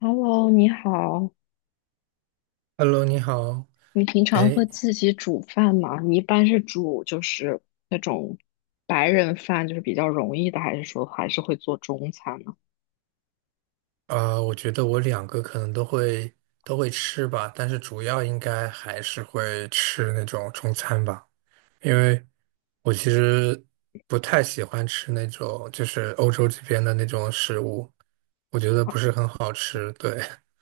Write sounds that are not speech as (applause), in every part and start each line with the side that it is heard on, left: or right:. left: Hello，你好，
right: Hello，你好。
left: 你平常
right: 哎，
left: 会自己煮饭吗？你一般是煮就是那种白人饭，就是比较容易的，还是说还是会做中餐呢？
right: 我觉得我两个可能都会吃吧，但是主要应该还是会吃那种中餐吧，因为我其实不太喜欢吃那种就是欧洲这边的那种食物，我觉得不是很好吃。对，(laughs)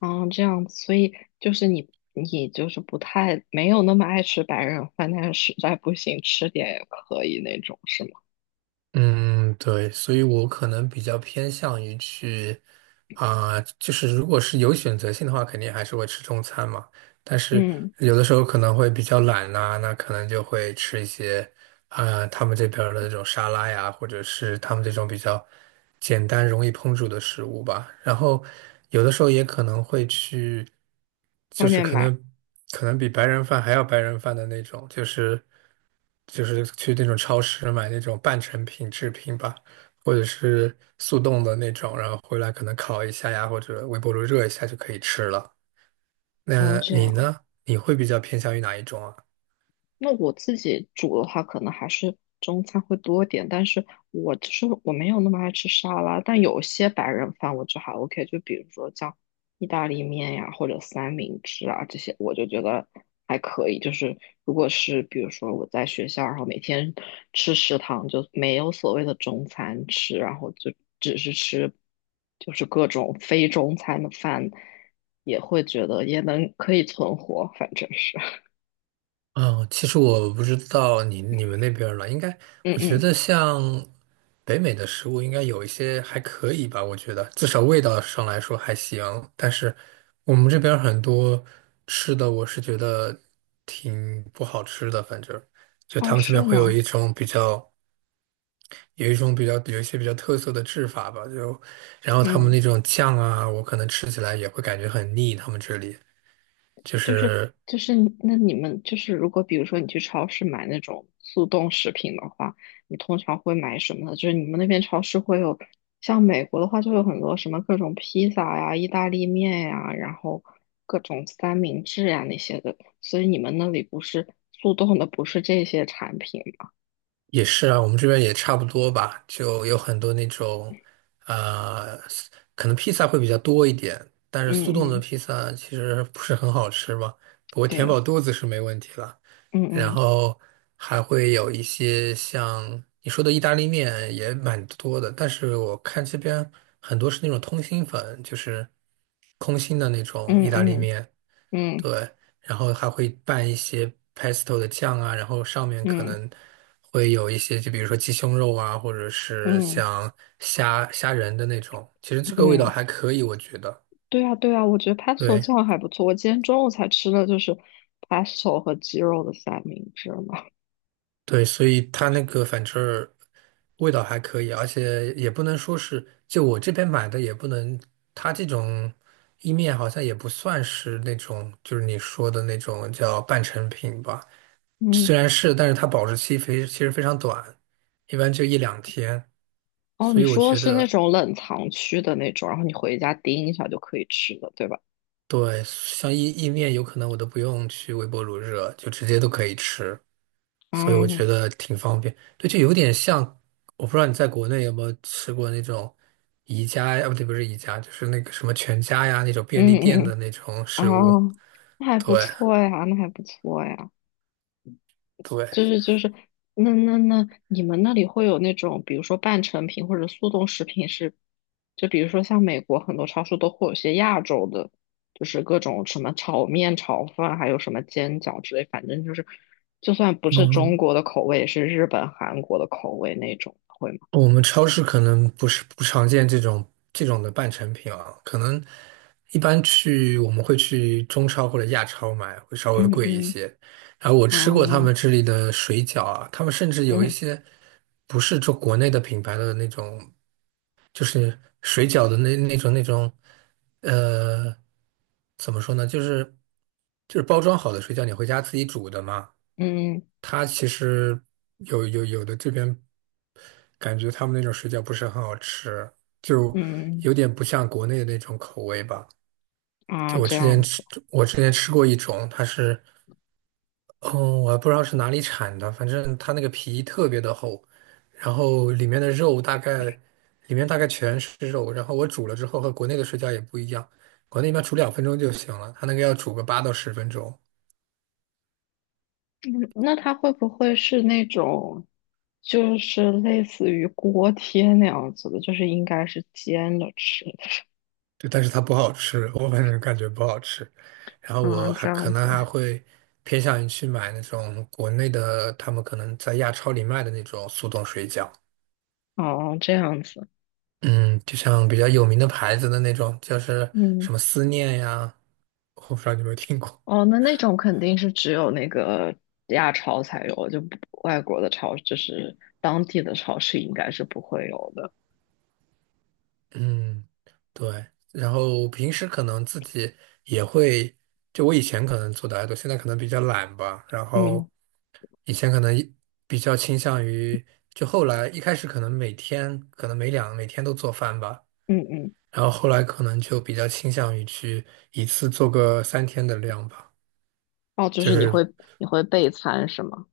left: 嗯，这样子，所以就是你就是不太没有那么爱吃白人饭，但是实在不行吃点也可以那种，是吗？
right: 嗯，对，所以我可能比较偏向于去就是如果是有选择性的话，肯定还是会吃中餐嘛。但是
left: 嗯，
right: 有的时候可能会比较懒呐、那可能就会吃一些。他们这边儿的那种沙拉呀，或者是他们这种比较简单、容易烹煮的食物吧。然后有的时候也可能会去，就
left: 外
right: 是
left: 面
right: 可
left: 买，
right: 能比白人饭还要白人饭的那种，就是去那种超市买那种半成品制品吧，或者是速冻的那种，然后回来可能烤一下呀，或者微波炉热一下就可以吃了。
left: 哦，
right: 那
left: 这
right: 你
left: 样，
right: 呢？你会比较偏向于哪一种啊？
left: 那我自己煮的话，可能还是中餐会多一点，但是我就是我没有那么爱吃沙拉，但有些白人饭我就还 OK，就比如说像意大利面呀，或者三明治啊这些，我就觉得还可以。就是如果是比如说我在学校，然后每天吃食堂，就没有所谓的中餐吃，然后就只是吃就是各种非中餐的饭，也会觉得也能可以存活，反正是，
right: 嗯，其实我不知道你们那边儿了，应该
left: (laughs) 嗯
right: 我觉
left: 嗯，
right: 得像北美的食物应该有一些还可以吧，我觉得至少味道上来说还行。但是我们这边儿很多吃的，我是觉得挺不好吃的，反正就他
left: 哦，
right: 们这边
left: 是
right: 会
left: 吗？
right: 有一些比较特色的制法吧，然后他们
left: 嗯，
right: 那种酱啊，我可能吃起来也会感觉很腻，他们这里就
left: 就是
right: 是。
left: 你们就是如果比如说你去超市买那种速冻食品的话，你通常会买什么呢？就是你们那边超市会有，像美国的话就有很多什么各种披萨呀、意大利面呀，然后各种三明治呀那些的，所以你们那里不是速冻的，不是这些产品吗？
right: 也是啊，我们这边也差不多吧，就有很多那种，呃，可能披萨会比较多一点，但是速冻
left: 嗯
right: 的
left: 嗯，
right: 披萨其实不是很好吃嘛，不过填
left: 对，
right: 饱肚子是没问题了。
left: 嗯
right: 然
left: 嗯
right: 后还会有一些像你说的意大利面也蛮多的，但是我看这边很多是那种通心粉，就是空心的那种意大
left: 嗯
right: 利
left: 嗯
right: 面，
left: 嗯
right: 对，然后还会拌一些 pesto 的酱啊，然后上面可
left: 嗯嗯
right: 能会有一些，就比如说鸡胸肉啊，或者是
left: 嗯。
right: 像虾仁的那种。其实这个味道还
left: 嗯
right: 可以，我觉得。
left: 对啊，对啊，我觉得 pesto
right: 对
left: 酱还不错。我今天中午才吃的就是 pesto 和鸡肉的三明治嘛。(laughs)
right: 对，所以它那个反正儿味道还可以，而且也不能说是，就我这边买的也不能，它这种意面好像也不算是那种，就是你说的那种叫半成品吧。
left: 嗯，
right: 虽然是，但是它保质期非其实非常短，一般就一两天，
left: 哦，
right: 所
left: 你
right: 以我
left: 说的
right: 觉
left: 是那
right: 得
left: 种冷藏区的那种，然后你回家叮一下就可以吃的，对吧？
right: 对，像意面有可能我都不用去微波炉热，就直接都可以吃，所以我觉
left: 嗯
right: 得挺方便。对，就有点像，我不知道你在国内有没有吃过那种宜家呀，啊不对，不是宜家，就是那个什么全家呀那种便
left: 嗯
right: 利店
left: 嗯，
right: 的
left: 嗯
right: 那种食物。
left: 哦，那还不
right: 对
left: 错呀，那还不错呀。
right: 对，
left: 就是就是，那，你们那里会有那种，比如说半成品或者速冻食品是，就比如说像美国很多超市都会有些亚洲的，就是各种什么炒面、炒饭，还有什么煎饺之类，反正就是，就算不是中
right: 嗯，
left: 国的口味，也是日本、韩国的口味那种，会吗？
right: 我们超市可能不常见这种的半成品啊，可能一般去我们会去中超或者亚超买，会稍微
left: 嗯
right: 贵一
left: 嗯
right: 些。然后我吃过他们
left: 嗯
right: 这里的水饺啊，他们甚至有一
left: 嗯
right: 些不是做国内的品牌的那种，就是水饺的那种，呃，怎么说呢，就是包装好的水饺，你回家自己煮的嘛，
left: 嗯
right: 它其实有的这边。感觉他们那种水饺不是很好吃，就
left: 嗯
right: 有点不像国内的那种口味吧。就
left: 啊，
right: 我
left: 这
right: 之前
left: 样吧。
right: 吃，我之前吃过一种，它是，嗯，我还不知道是哪里产的，反正它那个皮特别的厚，然后里面的肉大概，里面大概全是肉，然后我煮了之后和国内的水饺也不一样，国内一般煮2分钟就行了，它那个要煮个8到10分钟。
left: 嗯那它会不会是那种，就是类似于锅贴那样子的，就是应该是煎着吃的
right: 对，但是它不好吃，我反正感觉不好吃。然后
left: 啊，
right: 我还
left: 这
right: 可
left: 样
right: 能
left: 子，
right: 还会偏向于去买那种国内的，他们可能在亚超里卖的那种速冻水饺。
left: 哦，这样子，
right: 嗯，就像比较有名的牌子的那种，就是
left: 嗯，
right: 什么思念呀，我不知道你有没有听过。
left: 哦，那种肯定是只有那个亚超才有，就不外国的超，就是当地的超市应该是不会有的，
right: 嗯，对。然后平时可能自己也会，就我以前可能做的还多，现在可能比较懒吧。然
left: 嗯
right: 后以前可能比较倾向于，就后来一开始可能每天可能每天都做饭吧，
left: 嗯嗯，
right: 然后后来可能就比较倾向于去一次做个3天的量吧，
left: 哦，就
right: 就
left: 是你会
right: 是。
left: 你会备餐是吗？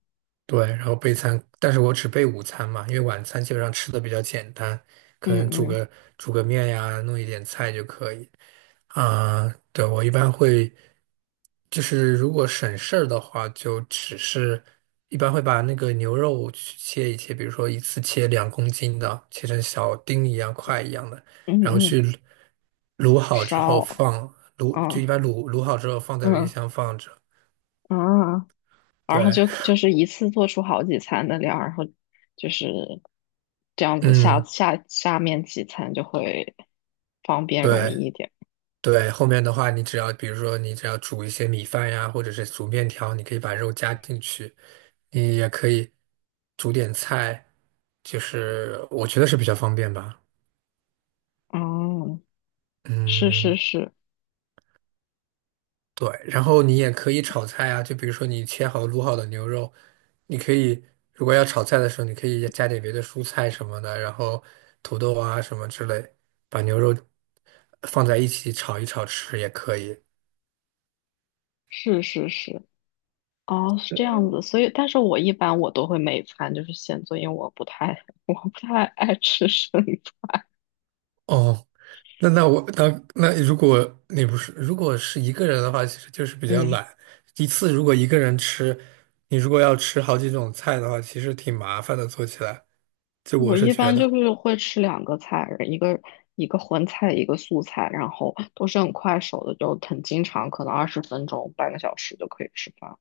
right: 对，然后备餐，但是我只备午餐嘛，因为晚餐基本上吃的比较简单，可能
left: 嗯嗯
right: 煮个面呀，弄一点菜就可以。啊、对，我一般会，就是如果省事儿的话，就只是一般会把那个牛肉去切一切，比如说一次切2公斤的，切成小丁一样块一样的，
left: 嗯
right: 然后
left: 嗯，
right: 去卤好之后
left: 烧，
right: 就一
left: 啊
right: 般卤好之后放在冰
left: 嗯
right: 箱放着。
left: 嗯啊。然后
right: 对，
left: 就是一次做出好几餐的量，然后就是这样子下
right: 嗯，
left: 下下面几餐就会方便容易
right: 对。
left: 一点。
right: 对，后面的话，你只要比如说你只要煮一些米饭呀，或者是煮面条，你可以把肉加进去，你也可以煮点菜，就是我觉得是比较方便吧。
left: 哦，是是
right: 嗯，
left: 是
right: 对，然后你也可以炒菜啊，就比如说你切好卤好的牛肉，你可以如果要炒菜的时候，你可以加点别的蔬菜什么的，然后土豆啊什么之类，把牛肉放在一起炒一炒吃也可以。
left: 是是是，哦，是这样子。所以，但是我一般我都会每餐就是先做，因为我不太 (laughs) 我不太爱吃生的。
right: 哦，那那我那那如果你不是如果是一个人的话，其实就是比较
left: 嗯，
right: 懒。一次如果一个人吃，你如果要吃好几种菜的话，其实挺麻烦的，做起来。就我
left: 我
right: 是
left: 一
right: 觉
left: 般就
right: 得，
left: 是会吃两个菜，一个荤菜，一个素菜，然后都是很快手的，就很经常，可能20分钟、半个小时就可以吃饭。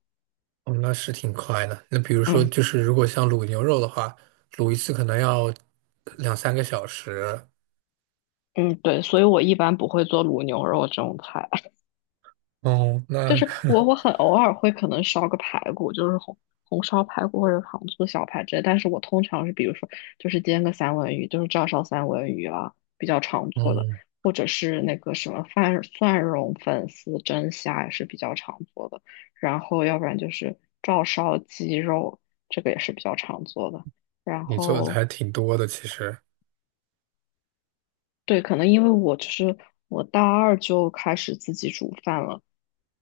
right: 哦，那是挺快的。那比如说，
left: 嗯
right: 就是如果像卤牛肉的话，卤一次可能要两三个小时。
left: 嗯，对，所以我一般不会做卤牛肉这种菜，
right: 哦，
left: (laughs) 就
right: 那
left: 是我
right: (laughs)
left: 我很偶尔会可能烧个排骨，就是红烧排骨或者糖醋小排之类，但是我通常是比如说就是煎个三文鱼，就是照烧三文鱼啊，比较常做的，
right: 嗯，
left: 或者是那个什么蒜蓉粉丝蒸虾也是比较常做的，然后要不然就是照烧鸡肉，这个也是比较常做的。然
right: 你做的
left: 后
right: 还挺多的，其实。
left: 对，可能因为我就是我大二就开始自己煮饭了。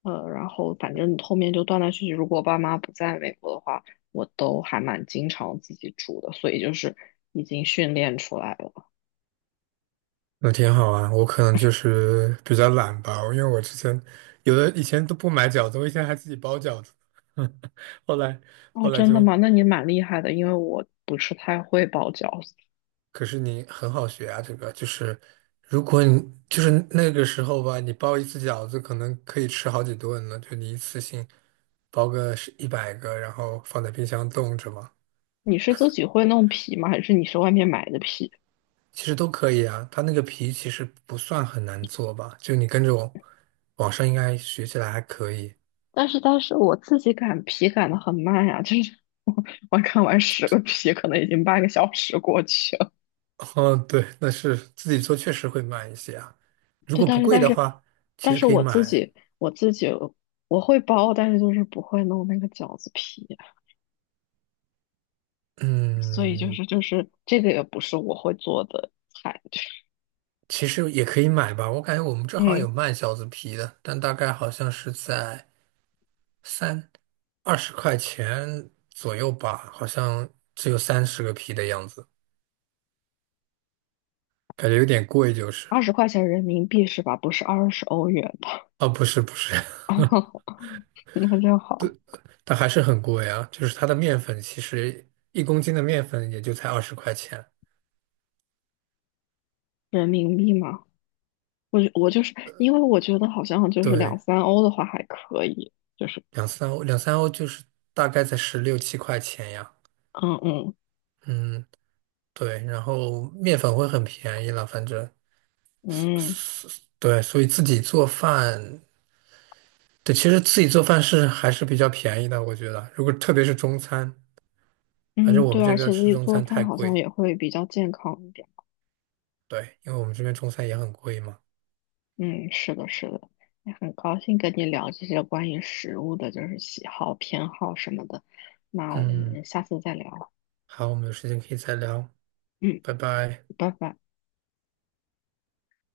left: 呃，然后反正后面就断断续续，如果我爸妈不在美国的话，我都还蛮经常自己煮的，所以就是已经训练出来了。
right: 那挺好啊，我可能就是比较懒吧，因为我之前有的以前都不买饺子，我以前还自己包饺子，(laughs) 后来
left: 哦，
right: 后来
left: 真的吗？
right: 就，
left: 那你蛮厉害的，因为我不是太会包饺子。
right: 可是你很好学啊，这个就是如果你就是那个时候吧，你包一次饺子可能可以吃好几顿呢，就你一次性包个是100个，然后放在冰箱冻着嘛，
left: 你是自己会弄皮吗？还是你是外面买的皮？
right: 其实都可以啊，它那个皮其实不算很难做吧，就你跟着我，网上应该学起来还可以。
left: 但是我自己擀皮擀的很慢呀，就是 (laughs) 我我擀完10个皮，可能已经半个小时过去了。
right: 哦，对，那是自己做确实会慢一些啊。
left: (laughs)
right: 如
left: 对，
right: 果
left: 但
right: 不
left: 是
right: 贵
left: 但
right: 的
left: 是
right: 话，其
left: 但
right: 实
left: 是
right: 可以
left: 我自
right: 买。
left: 己我自己我会包，但是就是不会弄那个饺子皮。所以就
right: 嗯，
left: 是就是这个也不是我会做的菜，就是
right: 其实也可以买吧。我感觉我们这好像有
left: 嗯，
right: 卖饺子皮的，但大概好像是在三二十块钱左右吧，好像只有30个皮的样子，感觉有点贵就是。
left: 20块钱人民币是吧？不是20欧元吧？
right: 哦，不是不是，
left: (laughs) 那就好，
right: (laughs) 但还是很贵啊。就是它的面粉，其实1公斤的面粉也就才二十块钱。
left: 人民币嘛。我我就是因为我觉得好像就是两
right: 对，
left: 三欧的话还可以，就是
right: 两三欧，两三欧就是大概在十六七块钱呀。
left: 嗯嗯
right: 嗯，对，然后面粉会很便宜了，反正
left: 嗯
right: 对，所以自己做饭，对，其实自己做饭是还是比较便宜的，我觉得。如果特别是中餐，反正
left: 嗯，
right: 我
left: 对，
right: 们这
left: 而
right: 边
left: 且自
right: 吃
left: 己
right: 中
left: 做
right: 餐太
left: 饭好像
right: 贵，
left: 也会比较健康一点。
right: 对，因为我们这边中餐也很贵嘛。
left: 嗯，是的，是的，也很高兴跟你聊这些关于食物的，就是喜好、偏好什么的。那我
right: 嗯，
left: 们下次再聊。
right: 好，我们有时间可以再聊，
left: 嗯，
right: 拜拜。
left: 拜拜。